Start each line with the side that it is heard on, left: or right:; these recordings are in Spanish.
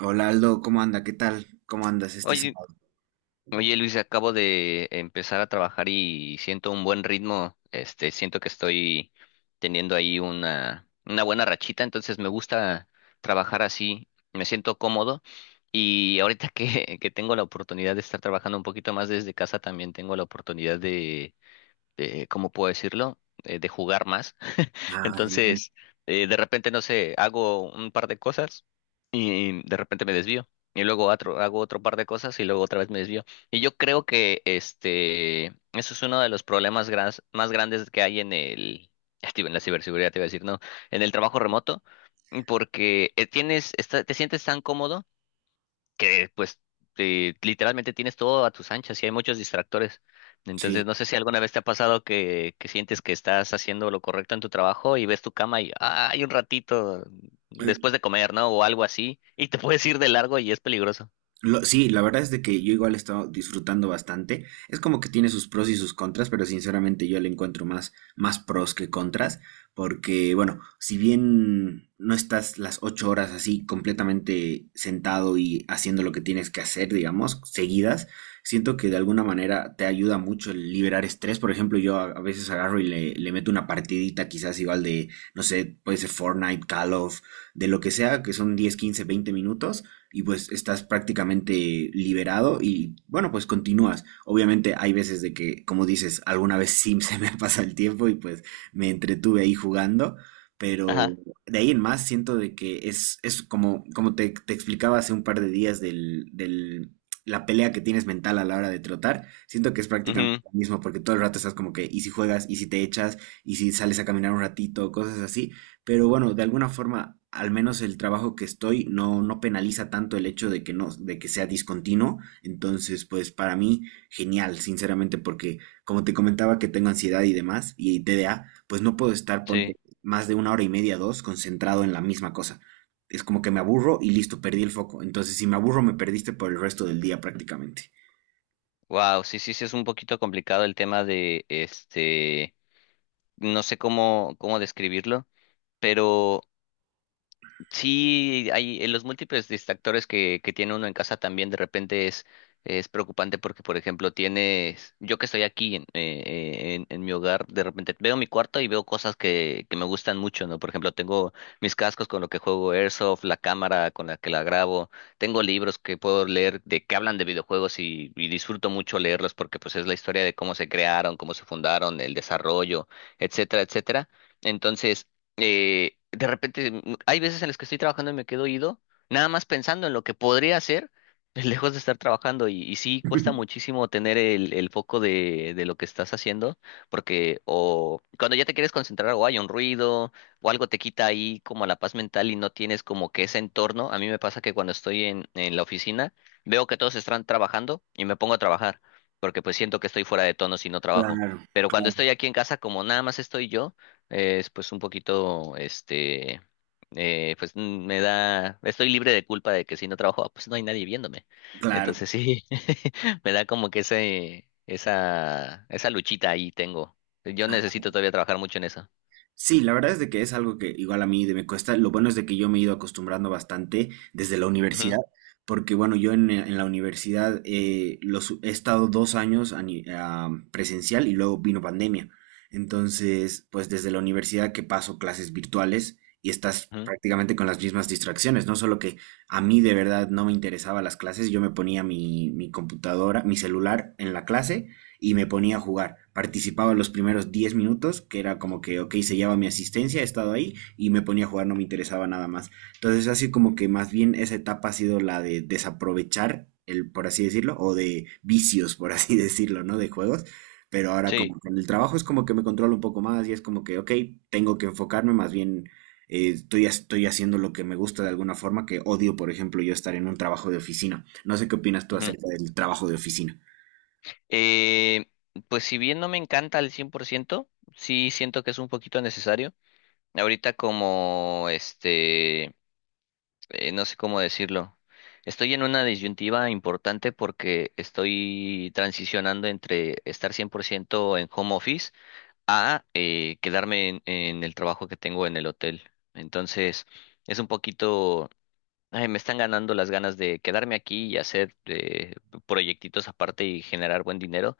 right: Hola Aldo, ¿cómo anda? ¿Qué tal? ¿Cómo andas este
left: Oye,
right: sábado?
left: oye Luis, acabo de empezar a trabajar y siento un buen ritmo. Siento que estoy teniendo ahí una buena rachita, entonces me gusta trabajar así, me siento cómodo. Y ahorita que, que tengo la oportunidad de estar trabajando un poquito más desde casa, también tengo la oportunidad ¿cómo puedo decirlo? De jugar más.
right: Ah, genial.
left: Entonces, de repente, no sé, hago un par de cosas y de repente me desvío. Y hago otro par de cosas y luego otra vez me desvío. Y yo creo que eso es uno de los problemas más grandes que hay en el, ya te iba- en la ciberseguridad, te iba a decir, no, en el trabajo remoto, porque tienes, te sientes tan cómodo que pues literalmente tienes todo a tus anchas y hay muchos distractores. Entonces,
right: Sí.
left: no sé si alguna vez te ha pasado que sientes que estás haciendo lo correcto en tu trabajo y ves tu cama y "Ah, hay un ratito después de comer, ¿no? O algo así", y te puedes ir de largo y es peligroso.
right: Sí, la verdad es de que yo igual he estado disfrutando bastante. Es como que tiene sus pros y sus contras, pero sinceramente yo le encuentro más pros que contras, porque bueno, si bien no estás las 8 horas así completamente sentado y haciendo lo que tienes que hacer, digamos, seguidas, siento que de alguna manera te ayuda mucho el liberar estrés. Por ejemplo, yo a veces agarro y le meto una partidita quizás igual de, no sé, puede ser Fortnite, Call of, de lo que sea, que son 10 15 20 minutos y pues estás prácticamente liberado y bueno, pues continúas. Obviamente hay veces de que, como dices, alguna vez sí se me pasa el tiempo y pues me entretuve ahí jugando, pero
left: Ajá.
right: de ahí en más siento de que es como, te explicaba hace un par de días del la pelea que tienes mental a la hora de trotar, siento que es prácticamente
left: Ujú,
right: lo mismo porque todo el rato estás como que, y si juegas, y si te echas, y si sales a caminar un ratito, cosas así. Pero bueno, de alguna forma, al menos el trabajo que estoy no penaliza tanto el hecho de que no, de que sea discontinuo. Entonces, pues para mí, genial, sinceramente, porque como te comentaba que tengo ansiedad y demás, y TDA, pues no puedo estar, ponte,
left: sí.
right: más de 1 hora y media, dos, concentrado en la misma cosa. Es como que me aburro y listo, perdí el foco. Entonces, si me aburro, me perdiste por el resto del día prácticamente.
left: Wow, sí, sí, sí, es un poquito complicado el tema de no sé cómo, cómo describirlo, pero sí, hay en los múltiples distractores que tiene uno en casa también de repente es preocupante porque, por ejemplo, tienes, yo que estoy aquí en mi hogar, de repente veo mi cuarto y veo cosas que me gustan mucho, ¿no? Por ejemplo, tengo mis cascos con lo que juego Airsoft, la cámara con la que la grabo, tengo libros que puedo leer de que hablan de videojuegos y disfruto mucho leerlos porque pues es la historia de cómo se crearon, cómo se fundaron, el desarrollo, etcétera, etcétera. Entonces, hay veces en las que estoy trabajando y me quedo ido, nada más pensando en lo que podría hacer, lejos de estar trabajando. Y sí, cuesta muchísimo tener el foco de lo que estás haciendo, porque o cuando ya te quieres concentrar o hay un ruido o algo te quita ahí como la paz mental y no tienes como que ese entorno. A mí me pasa que cuando estoy en la oficina, veo que todos están trabajando y me pongo a trabajar, porque pues siento que estoy fuera de tono si no trabajo.
right: Claro,
left: Pero cuando estoy aquí en casa, como nada más estoy yo, es pues un poquito, pues estoy libre de culpa de que si no trabajo, ah, pues no hay nadie viéndome.
right: claro,
left: Entonces sí, me da como que esa luchita ahí tengo. Yo
right: claro.
left: necesito todavía trabajar mucho en eso.
right: Sí, la verdad es de que es algo que igual a mí me cuesta. Lo bueno es de que yo me he ido acostumbrando bastante desde la
left: Ujú,
right: universidad, porque bueno, yo en la universidad los, he estado 2 años a ni- a presencial y luego vino pandemia. Entonces, pues desde la universidad que paso clases virtuales y estás
left: ujú,
right: prácticamente con las mismas distracciones, no solo que a mí de verdad no me interesaban las clases, yo me ponía mi computadora, mi celular en la clase y me ponía a jugar. Participaba los primeros 10 minutos, que era como que, ok, se lleva mi asistencia, he estado ahí y me ponía a jugar, no me interesaba nada más. Entonces, así como que más bien esa etapa ha sido la de desaprovechar, el, por así decirlo, o de vicios, por así decirlo, ¿no? De juegos. Pero ahora
left: sí.
right: como con el trabajo es como que me controlo un poco más y es como que, ok, tengo que enfocarme más bien. Estoy, estoy haciendo lo que me gusta de alguna forma que odio, por ejemplo, yo estar en un trabajo de oficina. No sé qué opinas tú
left: Ujú.
right: acerca del trabajo de oficina.
left: Eh, pues si bien no me encanta al cien por ciento, sí siento que es un poquito necesario. Ahorita como este... no sé cómo decirlo. Estoy en una disyuntiva importante porque estoy transicionando entre estar 100% en home office a quedarme en el trabajo que tengo en el hotel. Entonces, es un poquito, ay, me están ganando las ganas de quedarme aquí y hacer proyectitos aparte y generar buen dinero,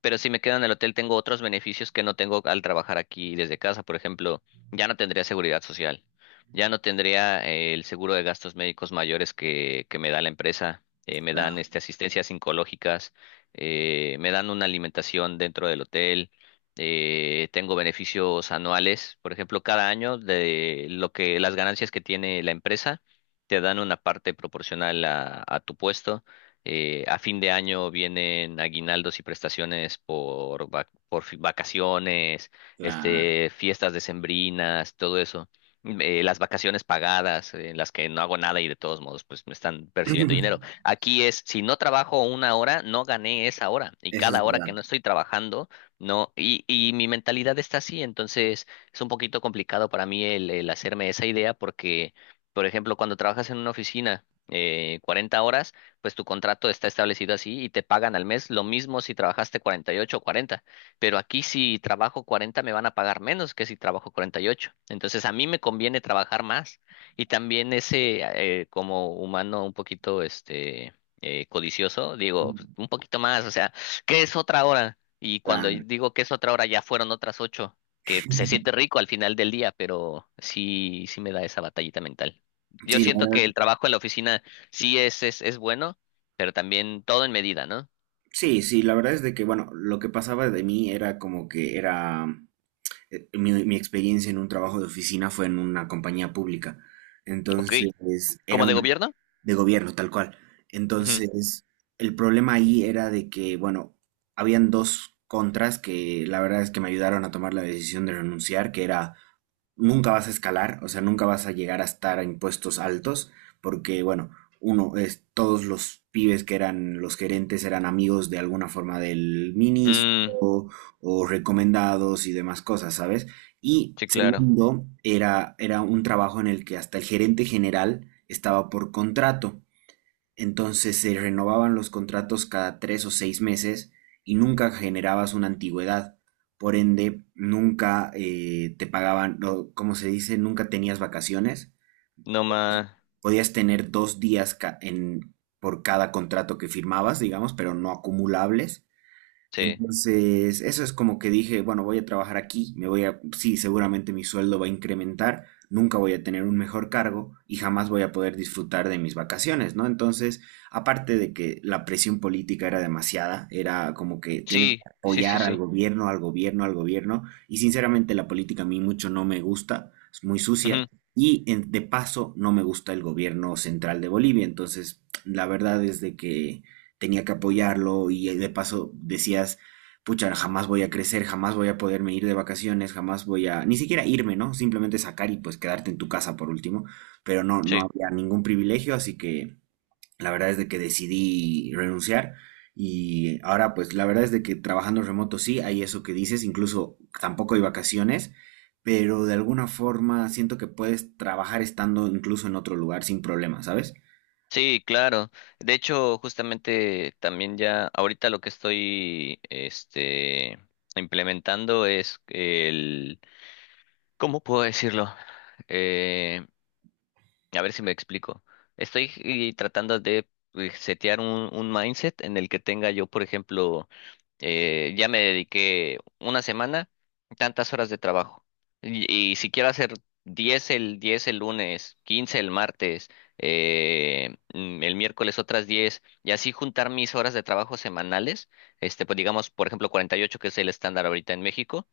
left: pero si me quedo en el hotel, tengo otros beneficios que no tengo al trabajar aquí desde casa. Por ejemplo, ya no tendría seguridad social, ya no tendría el seguro de gastos médicos mayores que me da la empresa, me dan asistencias psicológicas, me dan una alimentación dentro del hotel, tengo beneficios anuales. Por ejemplo, cada año de lo que las ganancias que tiene la empresa, te dan una parte proporcional a tu puesto. A fin de año vienen aguinaldos y prestaciones por, vac- por fi- vacaciones,
right: Claro.
left: fiestas decembrinas, todo eso. Las vacaciones pagadas, en las que no hago nada y de todos modos, pues me están percibiendo dinero. Aquí es, si no trabajo una hora, no gané esa hora. Y
right: Eso es
left: cada hora que
right: verdad.
left: no estoy trabajando, no. Y mi mentalidad está así, entonces es un poquito complicado para mí el hacerme esa idea porque, por ejemplo, cuando trabajas en una oficina, 40 horas, pues tu contrato está establecido así y te pagan al mes lo mismo si trabajaste 48 o 40. Pero aquí si trabajo 40 me van a pagar menos que si trabajo 48. Entonces a mí me conviene trabajar más. Y también como humano un poquito, codicioso, digo, pues, un poquito más, o sea, ¿qué es otra hora? Y cuando
right: Claro.
left: digo que es otra hora, ya fueron otras ocho, que se siente rico al final del día, pero sí, sí me da esa batallita mental. Yo
right: Sí, la
left: siento
right: verdad,
left: que el trabajo en la oficina sí, es bueno, pero también todo en medida, ¿no?
right: sí, sí, la verdad es de que, bueno, lo que pasaba de mí era como que era mi experiencia en un trabajo de oficina fue en una compañía pública.
left: Ok.
right: Entonces, era
left: ¿Como de
right: una
left: gobierno?
right: de gobierno, tal cual.
left: Ujú.
right: Entonces, el problema ahí era de que, bueno, habían dos contras que la verdad es que me ayudaron a tomar la decisión de renunciar, que era nunca vas a escalar, o sea, nunca vas a llegar a estar a impuestos altos, porque, bueno, uno es todos los pibes que eran los gerentes eran amigos de alguna forma del ministro,
left: Mm,
right: o recomendados y demás cosas, ¿sabes? Y
left: sí, claro.
right: segundo, era un trabajo en el que hasta el gerente general estaba por contrato. Entonces se renovaban los contratos cada 3 o 6 meses y nunca generabas una antigüedad. Por ende, nunca te pagaban, no, como se dice, nunca tenías vacaciones.
left: No más.
right: Podías tener 2 días por cada contrato que firmabas, digamos, pero no acumulables.
left: Sí.
right: Entonces, eso es como que dije, bueno, voy a trabajar aquí, me voy a, sí, seguramente mi sueldo va a incrementar, nunca voy a tener un mejor cargo y jamás voy a poder disfrutar de mis vacaciones, ¿no? Entonces, aparte de que la presión política era demasiada, era como que tienes
left: Sí,
right: que
left: sí, sí,
right: apoyar al
left: sí.
right: gobierno, al gobierno, al gobierno, y sinceramente la política a mí mucho no me gusta, es muy sucia,
left: Ujú,
right: y de paso no me gusta el gobierno central de Bolivia, entonces, la verdad es de que tenía que apoyarlo y de paso decías, pucha, jamás voy a crecer, jamás voy a poderme ir de vacaciones, jamás voy a, ni siquiera irme, ¿no? Simplemente sacar y pues quedarte en tu casa por último, pero no
left: sí.
right: había ningún privilegio, así que la verdad es de que decidí renunciar y ahora pues la verdad es de que trabajando remoto sí, hay eso que dices, incluso tampoco hay vacaciones. Pero de alguna forma siento que puedes trabajar estando incluso en otro lugar sin problema, ¿sabes?
left: Sí, claro. De hecho, justamente también ya ahorita lo que estoy implementando es el ¿cómo puedo decirlo? Eh, a ver si me explico. Estoy tratando de setear un mindset en el que tenga yo, por ejemplo, ya me dediqué una semana, tantas horas de trabajo. Y si quiero hacer 10 el lunes, 15 el martes, el miércoles otras 10 y así juntar mis horas de trabajo semanales, pues digamos, por ejemplo, 48 que es el estándar ahorita en México,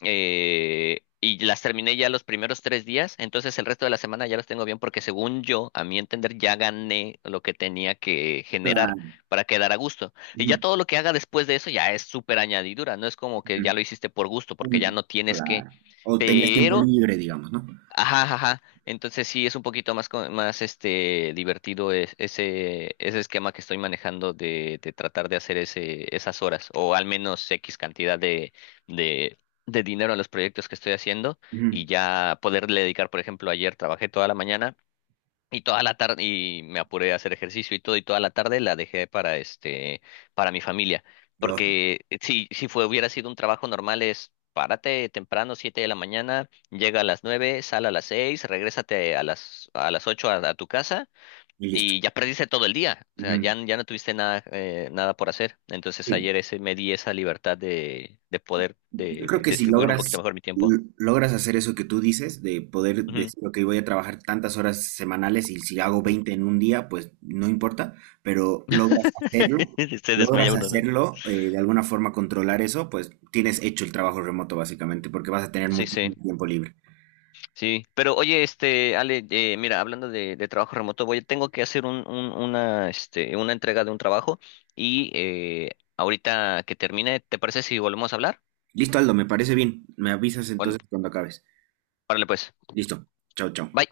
left: y las terminé ya los primeros tres días, entonces el resto de la semana ya los tengo bien porque según yo, a mi entender, ya gané lo que tenía que generar
right: Claro.
left: para quedar a gusto. Y
right: Ujú,
left: ya todo lo que haga después de eso ya es súper añadidura, no es como que ya
right: ujú.
left: lo hiciste por gusto porque ya
right: Mm,
left: no tienes que,
right: claro. O tenías tiempo
left: pero
right: libre, digamos, ¿no?
left: ajá, ajá. Entonces sí es un poquito más más divertido ese ese esquema que estoy manejando de tratar de hacer ese esas horas o al menos X cantidad de de dinero a los proyectos que estoy haciendo
right: Ujú.
left: y ya poderle dedicar, por ejemplo, ayer trabajé toda la mañana y toda la tarde, y me apuré a hacer ejercicio y todo, y toda la tarde la dejé para para mi familia.
right: Lógico.
left: Porque si fue, hubiera sido un trabajo normal, es párate temprano, 7 de la mañana, llega a las 9, sal a las 6, regrésate a a las 8 a tu casa,
right: Y listo.
left: y ya perdiste todo el día. O sea,
right: Ujú.
left: ya no tuviste nada, nada por hacer. Entonces
right: Sí.
left: ayer me di esa libertad de poder
right: Yo creo
left: de
right: que si
left: distribuir un poquito
right: logras,
left: mejor mi tiempo.
right: logras hacer eso que tú dices, de poder
left: Ujú.
right: decir, ok, voy a trabajar tantas horas semanales y si hago 20 en un día, pues no importa, pero
left: Se desmaya
right: logras
left: uno, ¿no?
right: hacerlo, de alguna forma controlar eso, pues tienes hecho el trabajo remoto básicamente, porque vas a tener
left: Sí, sí.
right: muchísimo tiempo libre.
left: Sí, pero oye, Ale, mira, hablando de trabajo remoto, voy, tengo que hacer una, una entrega de un trabajo y ahorita que termine, ¿te parece si volvemos a hablar?
right: Listo, Aldo, me parece bien. Me avisas
left: Bueno,
right: entonces cuando acabes.
left: párale pues.
right: Listo. Chao, chao.
left: Bye.